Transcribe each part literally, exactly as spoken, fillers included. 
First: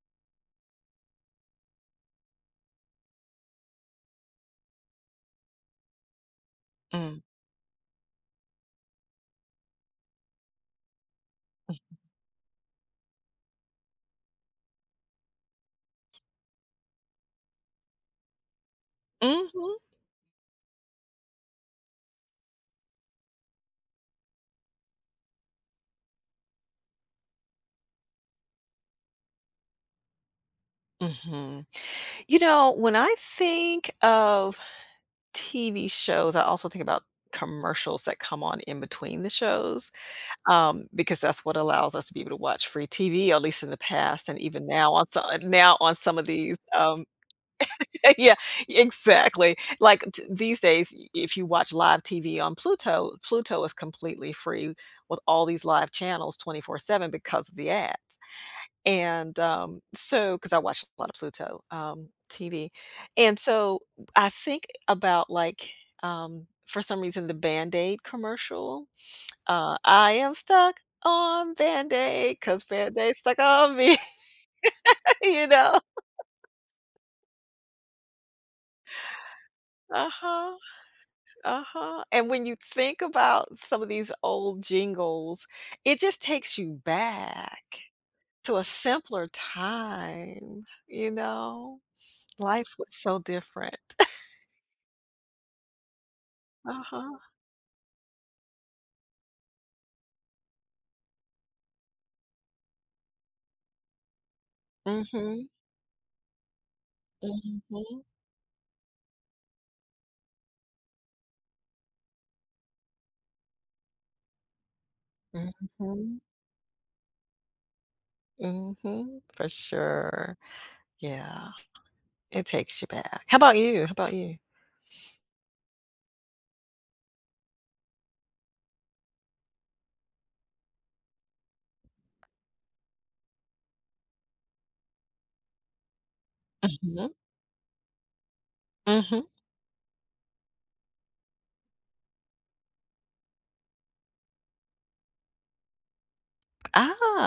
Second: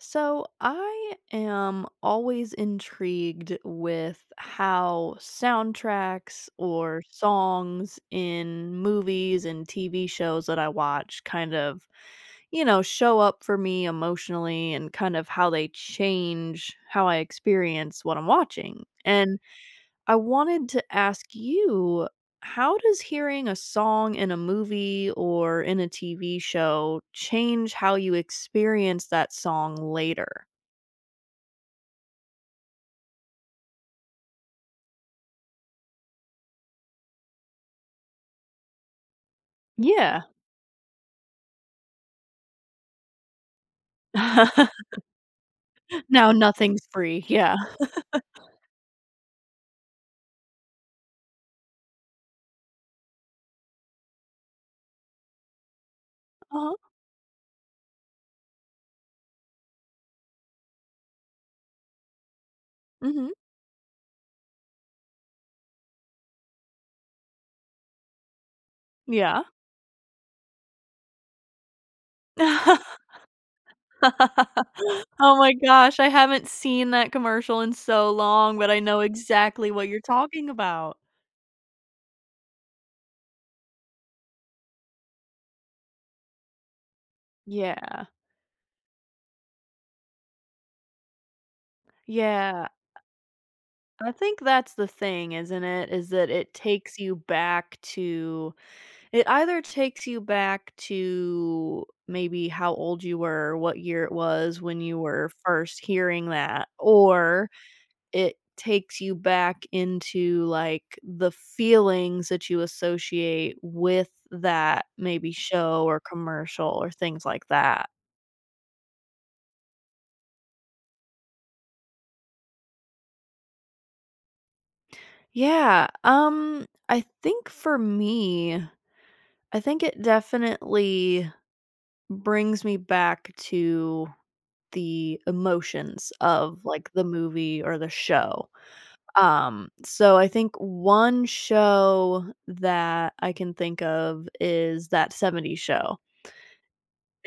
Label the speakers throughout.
Speaker 1: So, I am always intrigued with how soundtracks or
Speaker 2: Mm.
Speaker 1: songs in movies and TV shows that I watch kind of, you know, show up for me emotionally, and kind of how they change how I experience what I'm watching. And,
Speaker 2: Mhm.
Speaker 1: I wanted to ask you, how does hearing a song in a movie or in a TV show change how you experience that song later?
Speaker 2: Mhm. You know, when I think of TV shows, I also think about commercials that come on in between the shows,
Speaker 1: Yeah.
Speaker 2: um, because that's what allows us to be able to watch free TV, at least in the past and even now on so uh, now on some of
Speaker 1: No,
Speaker 2: these,
Speaker 1: nothing's
Speaker 2: um
Speaker 1: free. Yeah.
Speaker 2: yeah. Exactly. Like, t these days, i if you watch live TV on Pluto, Pluto is completely free with all these live channels
Speaker 1: Uh-huh.
Speaker 2: twenty-four seven because of the ads. And, um, so 'cause I watch a lot of Pluto, um, TV.
Speaker 1: Mhm.
Speaker 2: And so I think about, like, um, for some reason, the Band-Aid commercial.
Speaker 1: Yeah.
Speaker 2: Uh, I am stuck on Band Aid 'cause Band-Aid stuck on me.
Speaker 1: Oh
Speaker 2: You
Speaker 1: my
Speaker 2: know?
Speaker 1: gosh! I haven't seen that commercial in so long, but I know exactly what you're talking
Speaker 2: Uh-huh.
Speaker 1: about.
Speaker 2: Uh-huh. And when you think about some of these old jingles, it just takes you back
Speaker 1: Yeah.
Speaker 2: to a simpler time, you know.
Speaker 1: Yeah.
Speaker 2: Life was so different.
Speaker 1: I think that's the thing, isn't it? Is that it takes you
Speaker 2: Uh-huh.
Speaker 1: back to it either takes you back to, maybe, how old you were, what year it was when you were
Speaker 2: Mhm.
Speaker 1: first hearing that or
Speaker 2: Mhm.
Speaker 1: it takes you back into, like, the feelings that you associate with that, maybe, show, or
Speaker 2: Mhm.
Speaker 1: commercial, or things like that.
Speaker 2: Mhm. For sure. Yeah. It takes you back. How about you? How about you?
Speaker 1: Yeah. Um, I think for me I think it definitely brings me back to the emotions of, like, the
Speaker 2: Mhm.
Speaker 1: movie or the show.
Speaker 2: Mhm.
Speaker 1: Um, so I think one show that I can think of is That 70s Show.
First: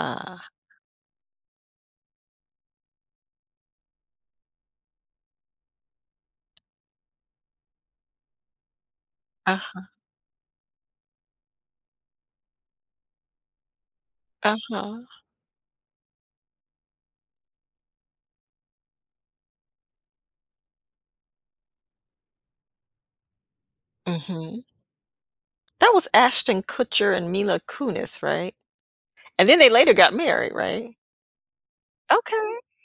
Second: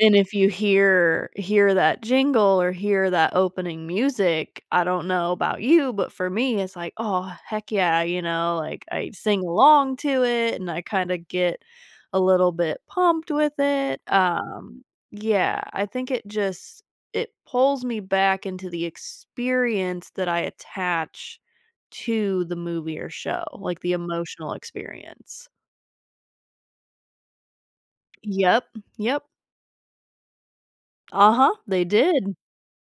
Speaker 1: And if you hear hear that jingle or hear that opening music, I don't know about you, but for me, it's like, "Oh, heck yeah." You know? Like, I sing
Speaker 2: Uh-huh.
Speaker 1: along to it, and I kinda get a little bit pumped with it, um,
Speaker 2: Uh-huh.
Speaker 1: yeah, I think it just it pulls me back into the experience that I attach to the movie or show, like, the emotional
Speaker 2: Mhm.
Speaker 1: experience.
Speaker 2: That was Ashton Kutcher and Mila Kunis, right?
Speaker 1: Yep. Yep.
Speaker 2: And then they later got married, right?
Speaker 1: Uh-huh, they did.
Speaker 2: Okay.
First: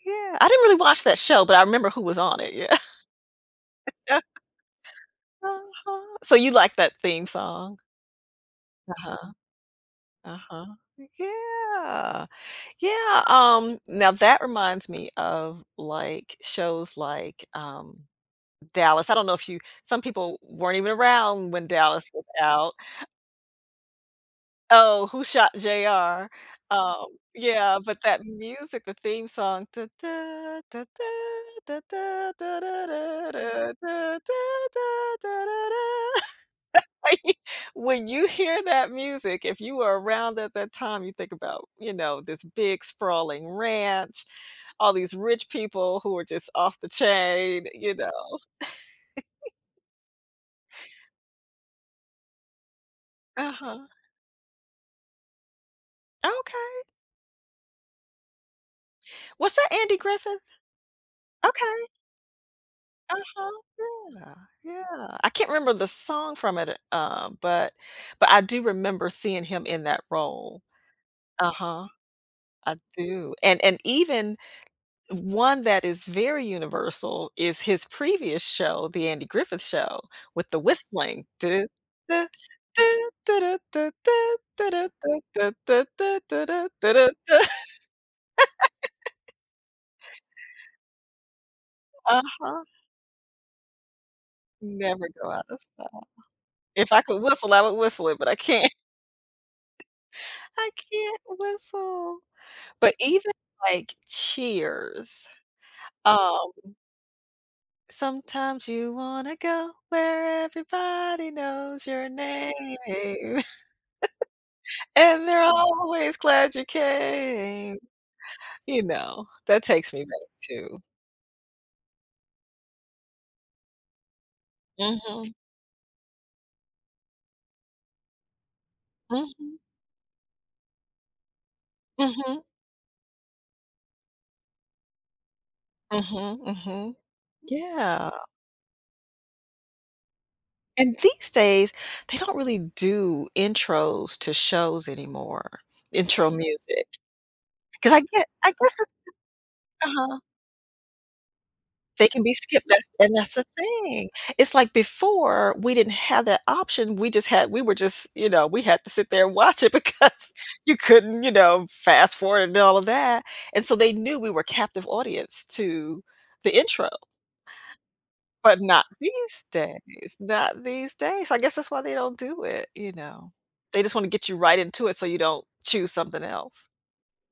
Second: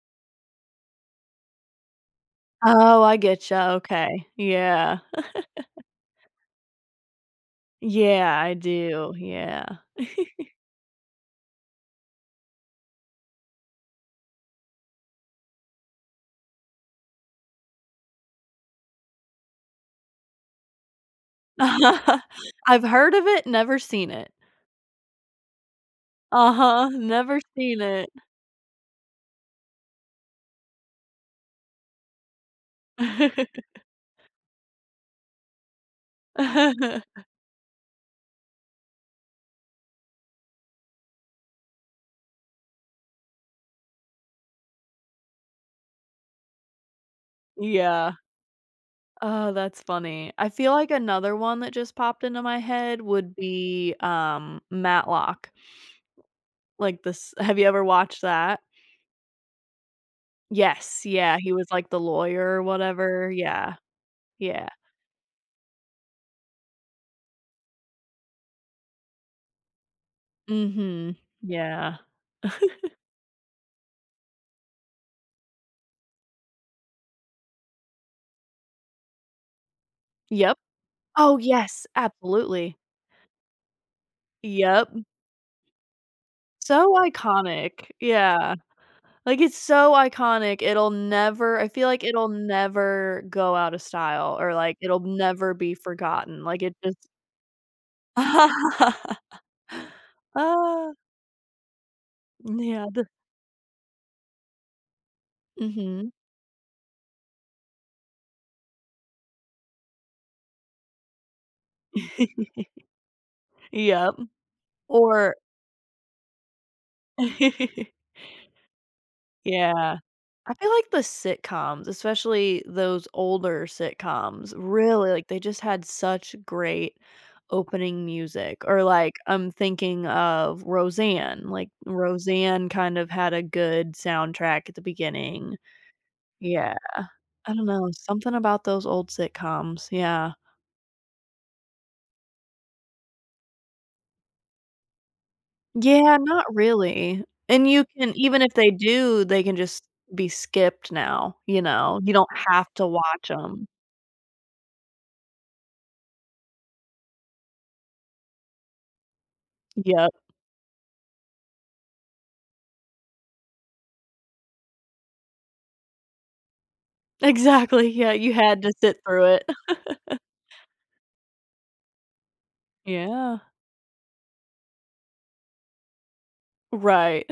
Speaker 2: Yeah, I didn’t really watch that show, but I remember who was on it. Yeah.
Speaker 1: Oh, I get you, okay. Yeah.
Speaker 2: Uh-huh. So, you like that theme song?
Speaker 1: Yeah, I do.
Speaker 2: Uh-huh.
Speaker 1: Yeah.
Speaker 2: Uh-huh. Yeah. Yeah, um, now that reminds me of, like, shows like, um, Dallas, I don’t know if you some people weren’t even around when Dallas was out.
Speaker 1: I've heard of it. Never seen it.
Speaker 2: Oh, "Who shot JR?"
Speaker 1: Uh-huh.
Speaker 2: Um,
Speaker 1: Never
Speaker 2: yeah,
Speaker 1: seen
Speaker 2: but
Speaker 1: it.
Speaker 2: that music, the theme song When you hear that music, if you were around at that time, you think about, you know, this big sprawling ranch, all these rich people who are just off the chain, you know?
Speaker 1: Yeah. Oh, that's funny, I feel like another one that just popped into my head would
Speaker 2: Uh-huh.
Speaker 1: be, um, Matlock.
Speaker 2: Okay.
Speaker 1: Like this have you ever watched that?
Speaker 2: Was that Andy Griffith?
Speaker 1: Yes, yeah, he was
Speaker 2: Okay.
Speaker 1: like the lawyer or whatever,
Speaker 2: Uh-huh.
Speaker 1: yeah.
Speaker 2: Yeah,
Speaker 1: Yeah.
Speaker 2: yeah, I can’t remember the song from it uh, but but I do remember seeing him in that role.
Speaker 1: Mhm.
Speaker 2: Uh-huh.
Speaker 1: Yeah.
Speaker 2: I do. And and even one that is very universal is his previous show, the Andy Griffith show with
Speaker 1: Yep.
Speaker 2: the whistling.
Speaker 1: Oh, yes, absolutely. Yep. So iconic. Yeah. Like, it's so iconic, it'll never I feel like it'll
Speaker 2: Uh-huh.
Speaker 1: never go out of style or like, it'll
Speaker 2: Never go out
Speaker 1: never
Speaker 2: of
Speaker 1: be
Speaker 2: style.
Speaker 1: forgotten, like, it
Speaker 2: If
Speaker 1: just
Speaker 2: I could whistle, I would whistle it, but I can't. I
Speaker 1: Ah.
Speaker 2: can't whistle.
Speaker 1: N yeah,
Speaker 2: But
Speaker 1: d
Speaker 2: even, like, Cheers,
Speaker 1: Mhm.
Speaker 2: um "Sometimes you wanna go where everybody knows your name."
Speaker 1: Yep.
Speaker 2: "And
Speaker 1: Or
Speaker 2: they're always glad you came." You know, that takes
Speaker 1: Yeah.
Speaker 2: me back
Speaker 1: I feel
Speaker 2: too.
Speaker 1: like the sitcoms, especially those older sitcoms. Really, like,
Speaker 2: Mhm.
Speaker 1: they just had such great opening music. Or, like, I'm
Speaker 2: Mhm.
Speaker 1: thinking of Roseanne. Like,
Speaker 2: Mhm.
Speaker 1: Roseanne kind of had a good soundtrack at the beginning.
Speaker 2: Mhm,
Speaker 1: Yeah.
Speaker 2: mhm.
Speaker 1: I don't know,
Speaker 2: Yeah.
Speaker 1: something about those old sitcoms, yeah.
Speaker 2: And these days, they don't really do intros to shows anymore.
Speaker 1: Yeah,
Speaker 2: Intro
Speaker 1: not
Speaker 2: music.
Speaker 1: really. And you
Speaker 2: 'Cause I
Speaker 1: can
Speaker 2: get
Speaker 1: even
Speaker 2: I
Speaker 1: if they
Speaker 2: guess it's
Speaker 1: do, they can just
Speaker 2: uh-huh.
Speaker 1: be skipped now, you know,
Speaker 2: They
Speaker 1: you
Speaker 2: can
Speaker 1: don't
Speaker 2: be skipped.
Speaker 1: have
Speaker 2: That's
Speaker 1: to
Speaker 2: and
Speaker 1: watch
Speaker 2: that's the
Speaker 1: 'em.
Speaker 2: thing. It's like before, we didn't have that option, we just had we were just, you know, we had to sit there and watch it,
Speaker 1: Yep.
Speaker 2: because you couldn't, you know, fast forward and all of that. And so they knew we were captive audience to the intro.
Speaker 1: Exactly, yeah, you
Speaker 2: But
Speaker 1: had to
Speaker 2: not
Speaker 1: sit through
Speaker 2: these
Speaker 1: it.
Speaker 2: days, not these days. I guess that's why they don't do it, you know?
Speaker 1: Yeah.
Speaker 2: They just wanna get you right into it so you don't choose something else.
Speaker 1: Right.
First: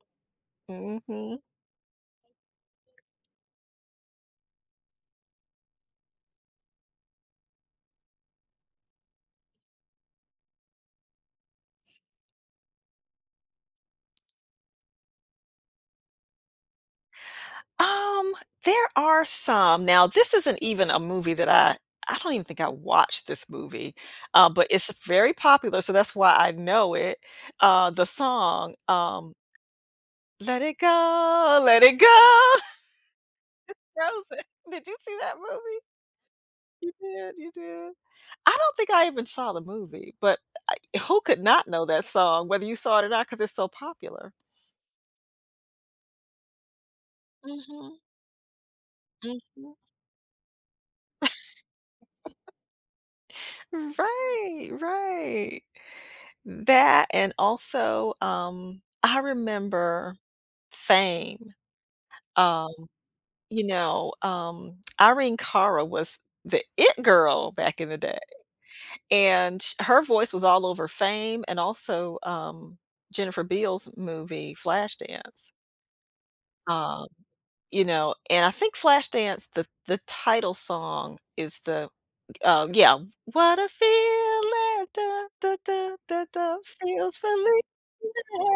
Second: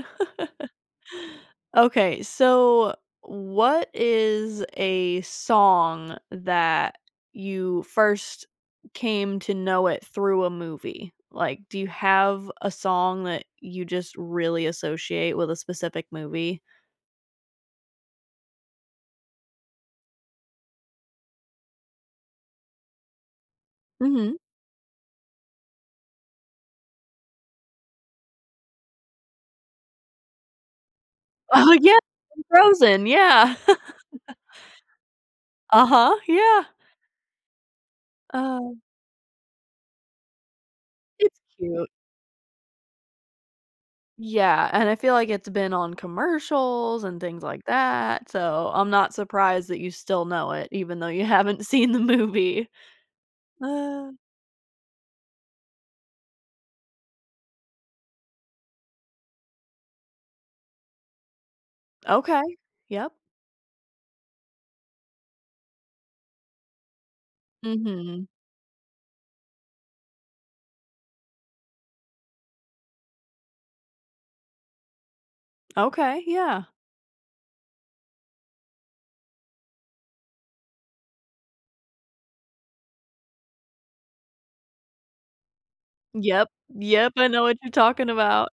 Speaker 2: Mhm.
Speaker 1: Okay. So, what is a song that you first came to know it through a movie? Like, do you have a song that you just really associate with a specific movie?
Speaker 2: Um, there are some. Now this isn't even a movie that, uh I don't even think I watched this movie,
Speaker 1: Mhm.
Speaker 2: uh, but it's a very popular, so that's why I know it, uh, the song, um "Let It Go,
Speaker 1: Oh,
Speaker 2: let
Speaker 1: yeah,
Speaker 2: It Go."
Speaker 1: from Frozen, yeah.
Speaker 2: It's "Frozen." Did you see that movie?
Speaker 1: Uh-huh, yeah.
Speaker 2: You did, you did. I don't
Speaker 1: Oh.
Speaker 2: think I even saw the movie, but I who
Speaker 1: It's
Speaker 2: could not know
Speaker 1: cute.
Speaker 2: that song whether you saw it or not, 'cause it's so popular.
Speaker 1: Yeah, and I feel like it's been on commercials and things like
Speaker 2: Mhm.
Speaker 1: that, so I'm not surprised
Speaker 2: Mhm.
Speaker 1: that you still know it even though you haven't seen the movie.
Speaker 2: Right, right. That and also, um, I remember, "Fame."
Speaker 1: Okay.
Speaker 2: Um,
Speaker 1: Yep.
Speaker 2: you know, um, Irene Cara was the it girl back in the day,
Speaker 1: Mhm.
Speaker 2: and, ch her voice was all over "Fame" and also, um, Jennifer Beals movie, "Flashdance."
Speaker 1: Okay, yeah.
Speaker 2: Um, you know, and I think "Flashdance," the the title song, is the uh, yeah, "What a feeling, duh duh duh duh
Speaker 1: Yep.
Speaker 2: duh,
Speaker 1: Yep,
Speaker 2: feels
Speaker 1: I know what
Speaker 2: relief,
Speaker 1: you're talking about.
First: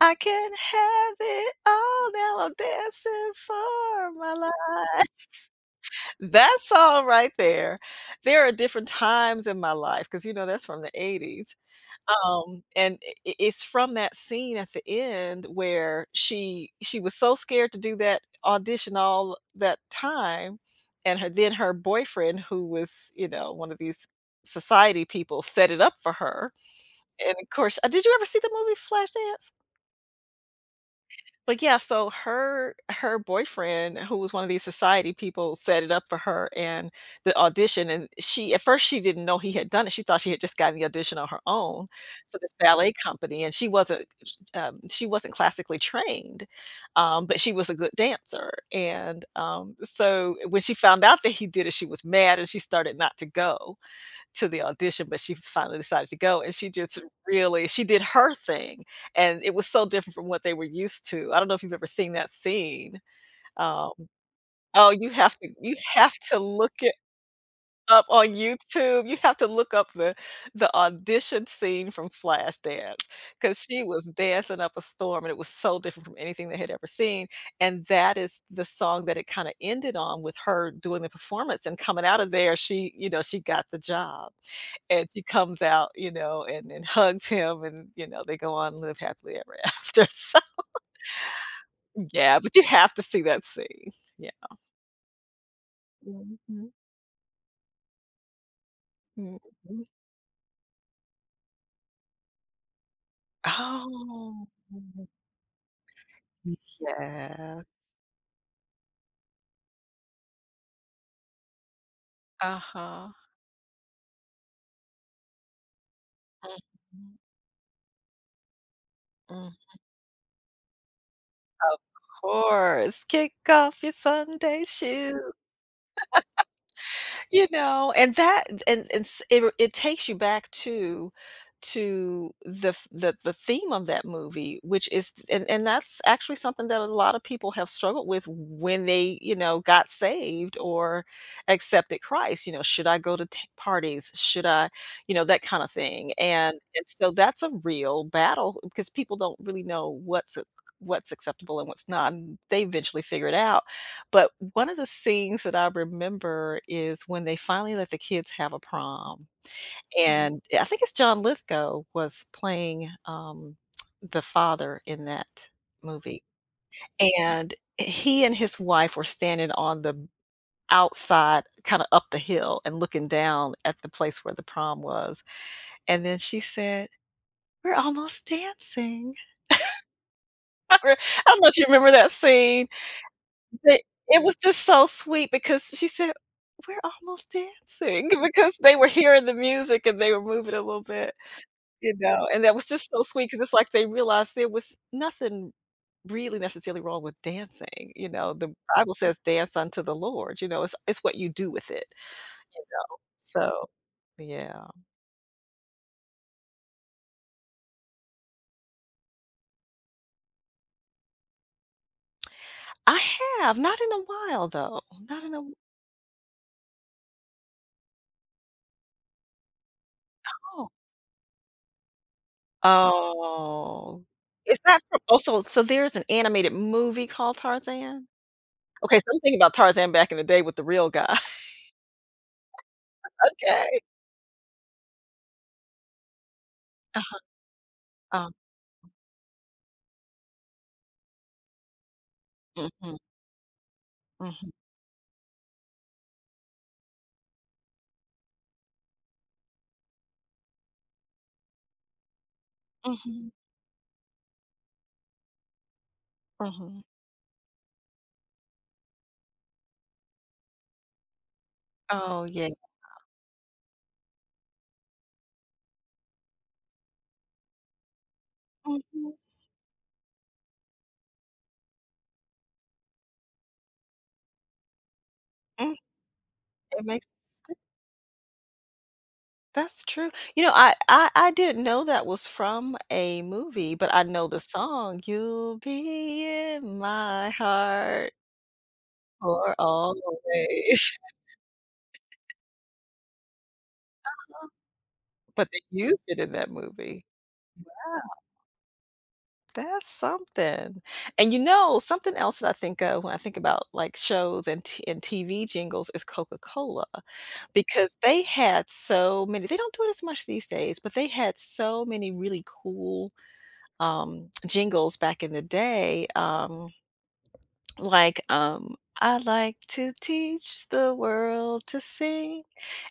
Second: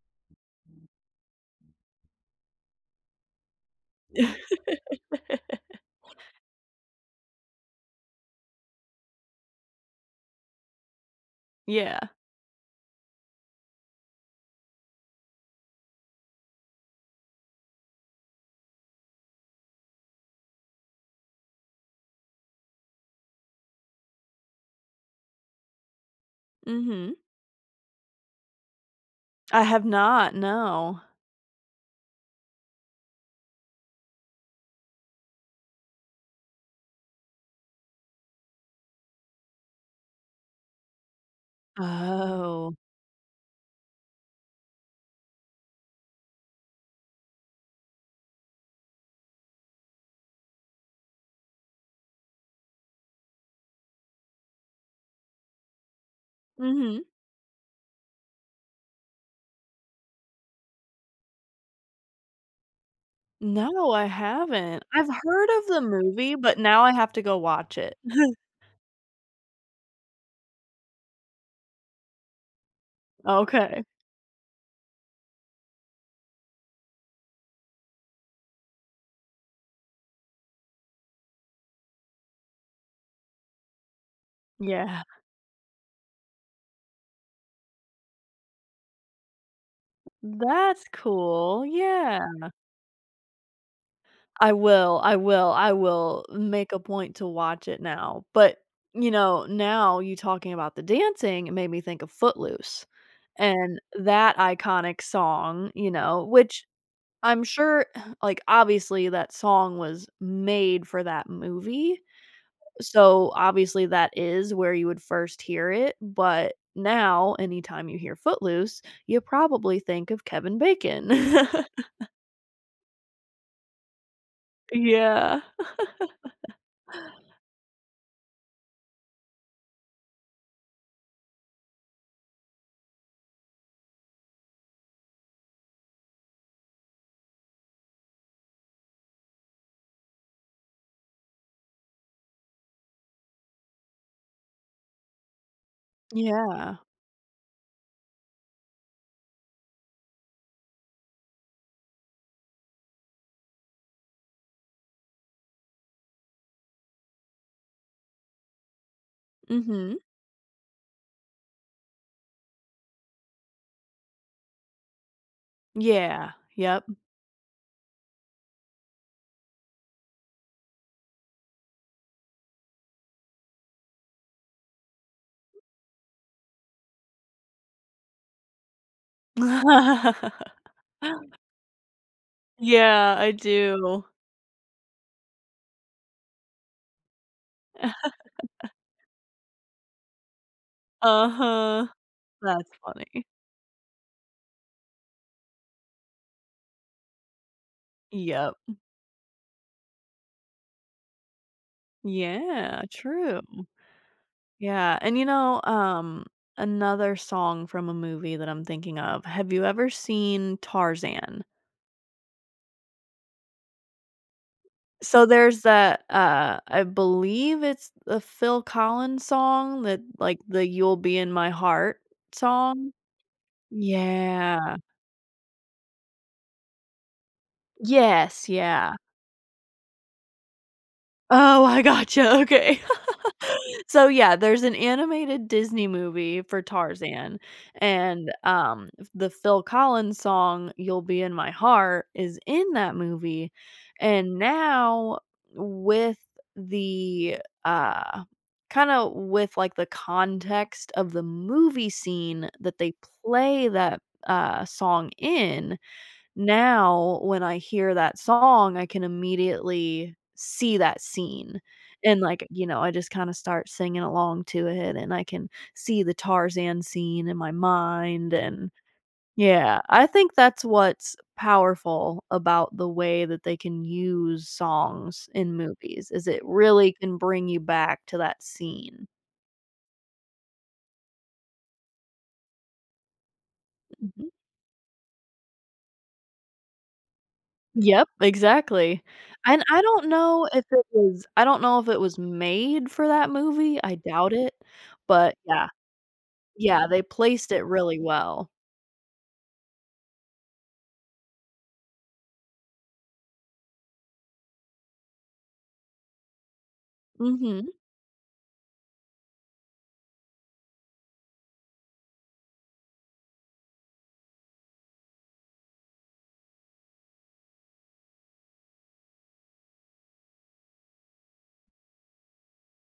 Speaker 2: I can't have it all, now I'm dancing for my life." That song right there there are different times in my life, 'cause you know that's from the eighties.
Speaker 1: Yeah.
Speaker 2: Um, and, i i it's from that scene at the end where she she was so scared to do that audition all that time, and her then her boyfriend who was, you know, one of these society people set it up for her.
Speaker 1: Mhm.
Speaker 2: And of course, uh did you ever see the movie "Flashdance?"
Speaker 1: I have not, no.
Speaker 2: Like, yeah, so her her boyfriend who was one of these society people set it up for her and the audition, and she at first, she didn't know he had done it, she thought she had just gotten the audition on her own for this
Speaker 1: Oh.
Speaker 2: ballet company, and she wasn't, um she wasn't classically trained, um, but she was a good dancer, and, um, so when she found out that he did it, she was mad and she started not to go to the audition, but she finally decided to go, and she just
Speaker 1: Mhm.
Speaker 2: really she did her thing, and it was so different from what they were used to, I don't know if you've ever seen that scene,
Speaker 1: No,
Speaker 2: um
Speaker 1: I haven't.
Speaker 2: Oh,
Speaker 1: I've
Speaker 2: you have
Speaker 1: heard
Speaker 2: to
Speaker 1: of
Speaker 2: you
Speaker 1: the
Speaker 2: have
Speaker 1: movie,
Speaker 2: to
Speaker 1: but
Speaker 2: look
Speaker 1: now I
Speaker 2: it
Speaker 1: have to go watch it.
Speaker 2: up on YouTube you have to look up the the audition scene from "Flashdance," 'cause she
Speaker 1: Okay.
Speaker 2: was dancing up a storm, and it was so different from anything they had ever seen, and that is the song that it kinda ended on with her doing the performance and coming out of there, she, you know she got the job,
Speaker 1: Yeah.
Speaker 2: and she comes out, you know, and and hugs him and, you know, they go on live happily ever after, so,
Speaker 1: That's cool. Yeah.
Speaker 2: yeah, but you have to see that scene,
Speaker 1: I
Speaker 2: yeah.
Speaker 1: will I will I will
Speaker 2: Mhm.
Speaker 1: make a point to watch it now, but, you know,
Speaker 2: Mhm.
Speaker 1: now you talking about the dancing made me think of "Footloose" and that
Speaker 2: Oh.
Speaker 1: iconic song, you know, which I'm
Speaker 2: Yeah.
Speaker 1: sure, like, obviously, that song was made for that movie,
Speaker 2: Uh-huh.
Speaker 1: so, obviously, that is where you would first hear it, but
Speaker 2: Mhm.
Speaker 1: now, anytime you hear "Footloose," you
Speaker 2: Mhm.
Speaker 1: probably think of Kevin Bacon.
Speaker 2: Of course. Kick off your Sunday shoes.
Speaker 1: Yeah.
Speaker 2: You know? And that, th and and s i ru it takes you back to to the f the the theme of that movie, which is th and and that's actually something that a lot of people have struggled with when they, you know, got saved or accepted Christ, you know? Should I go to t parties? Should I You know, that kinda thing, and
Speaker 1: Yeah.
Speaker 2: and, so that's a real battle because people don't really know what's acc what's acceptable and what's not, n they eventually figure it out. But one of the things that I remember is when they finally let the kids have a prom.
Speaker 1: Mhm.
Speaker 2: And I think it's John Lithgow was playing, um, the father in that movie,
Speaker 1: Yeah. Yep.
Speaker 2: and he and his wife were standing on the outside, kind of up the hill and looking down at the place where the prom was, and then she said, "We're almost dancing." I don't know if you remember that scene,
Speaker 1: Yeah, I
Speaker 2: but
Speaker 1: do.
Speaker 2: it was just so sweet, because she said, "We're almost dancing" because they were hearing the music, and they were moving a little bit,
Speaker 1: Uh-huh.
Speaker 2: you know, and that
Speaker 1: That's
Speaker 2: was just so
Speaker 1: funny.
Speaker 2: sweet, 'cause it's like they realized there was nothing really necessarily wrong with dancing, you know? The
Speaker 1: Yep.
Speaker 2: Bible says dance unto the Lord, you know? It's it's what you do with it, you know?
Speaker 1: Yeah, true.
Speaker 2: So, yeah.
Speaker 1: Yeah, and, you know, um, another song from a movie that I'm thinking of, have you ever seen "Tarzan"?
Speaker 2: I have, not in a while though. Not
Speaker 1: So,
Speaker 2: in a wh
Speaker 1: there's that, uh, I believe it's a Phil Collins song that, like, the
Speaker 2: Oh.
Speaker 1: "You'll Be in My Heart" song?
Speaker 2: Oh. Is
Speaker 1: Yeah.
Speaker 2: that from also, so there's an animated movie called Tarzan?
Speaker 1: Yes,
Speaker 2: Okay,
Speaker 1: yeah.
Speaker 2: 'cause I'm thinking about Tarzan back in the day with the real guy.
Speaker 1: Oh, I gotcha. Okay.
Speaker 2: Okay.
Speaker 1: So, yeah, there's an animated Disney movie for
Speaker 2: Uh-huh.
Speaker 1: Tarzan
Speaker 2: Oh.
Speaker 1: and, um, the Phil Collins song, "You'll Be In My Heart," is in that
Speaker 2: Mhm.
Speaker 1: movie; and
Speaker 2: Mhm.
Speaker 1: now with the, uh, kinda with, like, the context of the movie scene that they
Speaker 2: Mhm.
Speaker 1: play that, uh, song in,
Speaker 2: Mhm.
Speaker 1: now when I hear that song, I can immediately see that scene and,
Speaker 2: Oh,
Speaker 1: like,
Speaker 2: yeah.
Speaker 1: you know, I just kinda start singing along to it and I can see the Tarzan scene in my mind and
Speaker 2: Mhm.
Speaker 1: yeah. I think that's what's powerful about the way that they can use songs in
Speaker 2: Mm.
Speaker 1: movies, is it
Speaker 2: That
Speaker 1: really
Speaker 2: makes
Speaker 1: can bring
Speaker 2: sen
Speaker 1: you back to that scene.
Speaker 2: That's true. You know, I I I didn't know that was from a movie, but I
Speaker 1: Mhm.
Speaker 2: know the song. "You'll be in my
Speaker 1: Yep,
Speaker 2: heart"
Speaker 1: exactly,
Speaker 2: "for
Speaker 1: and I don't know if it
Speaker 2: always."
Speaker 1: was I don't know if it was made for that movie- I doubt
Speaker 2: Uh-huh.
Speaker 1: it- but,
Speaker 2: But they
Speaker 1: yeah
Speaker 2: used it in that
Speaker 1: Yeah, they
Speaker 2: movie?
Speaker 1: placed it really
Speaker 2: Wow.
Speaker 1: well.
Speaker 2: That's something, and, you know, something else that I think of when I think about, like, shows and T and TV jingles, is Coca-Cola
Speaker 1: Mhm.
Speaker 2: because they had so many they don't do it as much these days, but they had so many really cool, um, jingles back in the day, um, like, um, "I like to teach the world to sing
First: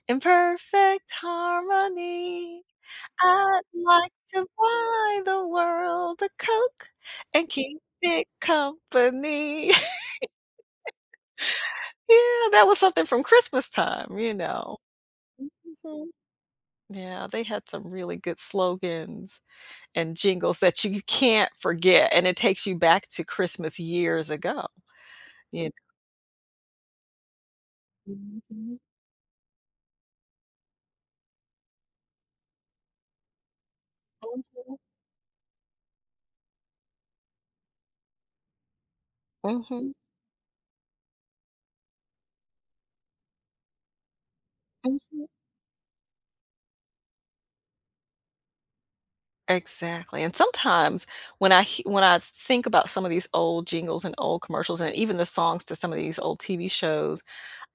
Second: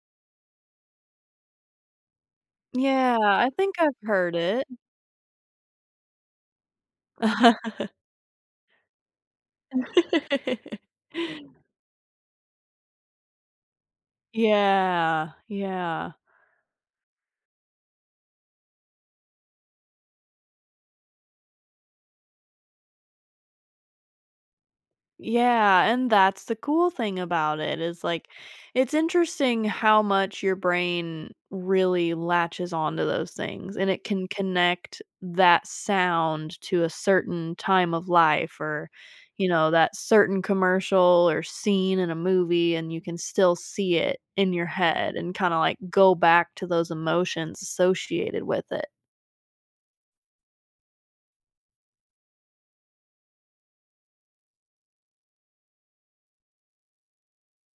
Speaker 2: in perfect harmony.
Speaker 1: Yeah, I
Speaker 2: I
Speaker 1: think I've
Speaker 2: like
Speaker 1: heard
Speaker 2: to
Speaker 1: it.
Speaker 2: buy the world a Coke and keep it company." Yeah. That was something from Christmastime, you know.
Speaker 1: Yeah. Yeah.
Speaker 2: Yeah, they had some really good slogans and jingles that you can't forget, and it takes you back to Christmas years ago, you know?
Speaker 1: Yeah, and that's the cool thing about it is like,
Speaker 2: Mhm.
Speaker 1: it's interesting how much your brain really latches onto those things and it can
Speaker 2: [unintelligible]
Speaker 1: connect that sound to a certain time of life or, you know,
Speaker 2: Mhm.
Speaker 1: that certain commercial or scene in a movie and you can still see it in your head
Speaker 2: Mhm.
Speaker 1: and kinda, like, go back to those emotions associated with it.
Speaker 2: Exactly, and sometimes when I hea I when I th think about some of these old jingles and old commercials and even the songs to some of these old TV shows,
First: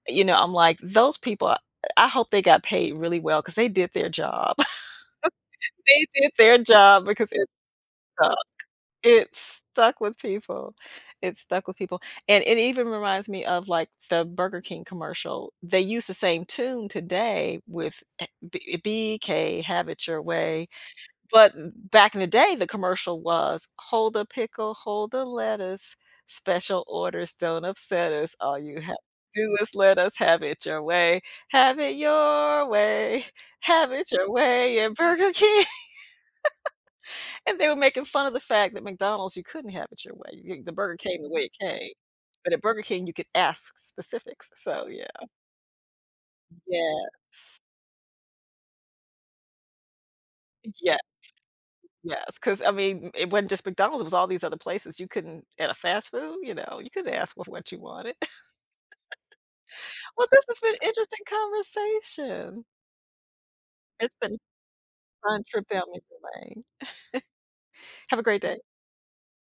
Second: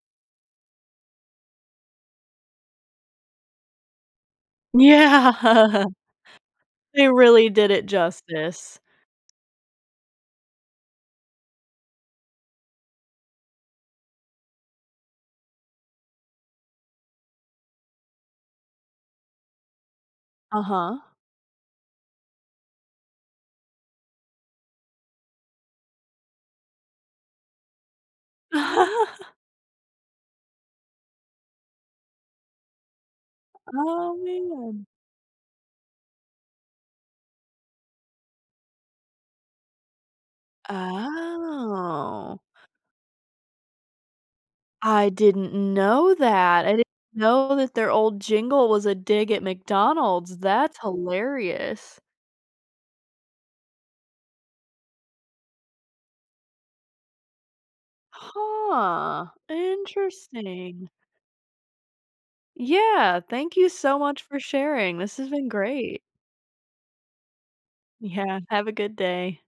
Speaker 2: you know, I'm like "Those people I hope they got paid really well, 'cause they did their job."
Speaker 1: Yeah.
Speaker 2: They did their job
Speaker 1: They
Speaker 2: because it
Speaker 1: really did it
Speaker 2: stuck.
Speaker 1: justice.
Speaker 2: It stuck with people. It stuck with people. And it even reminds me of like the Burger King commercial. They use the same tune today with, eh B uh, "B.K. have it your way."
Speaker 1: Uh-huh.
Speaker 2: But back in the day, the commercial was, "Hold a pickle, hold the lettuce, special orders don't upset us. All you have to do is let us have it your way. Have it your way. Have it
Speaker 1: Oh,
Speaker 2: your way
Speaker 1: man.
Speaker 2: at Burger King." And they were making fun of the fact that McDonald's, you couldn't have it your way. Y The burger came the way it came.
Speaker 1: Oh.
Speaker 2: But at Burger King, you could ask specifics, so yeah.
Speaker 1: I didn't know that. I didn't
Speaker 2: Yes.
Speaker 1: know that their old jingle was a dig at McDonald's, that's
Speaker 2: Yes.
Speaker 1: hilarious.
Speaker 2: Yes, 'cause I mean, it wasn't just McDonald's, it was all these other places you couldn't at a fast food, you know, you couldn't ask wha f what you wanted.
Speaker 1: Huh,
Speaker 2: Well, this has been
Speaker 1: interesting.
Speaker 2: interesting conversation.
Speaker 1: Yeah. Thank you so
Speaker 2: It's
Speaker 1: much for
Speaker 2: been
Speaker 1: sharing, this has
Speaker 2: fun
Speaker 1: been
Speaker 2: trip down
Speaker 1: great.
Speaker 2: memory lane. Have a
Speaker 1: Yeah.
Speaker 2: great day.
Speaker 1: Have a good day.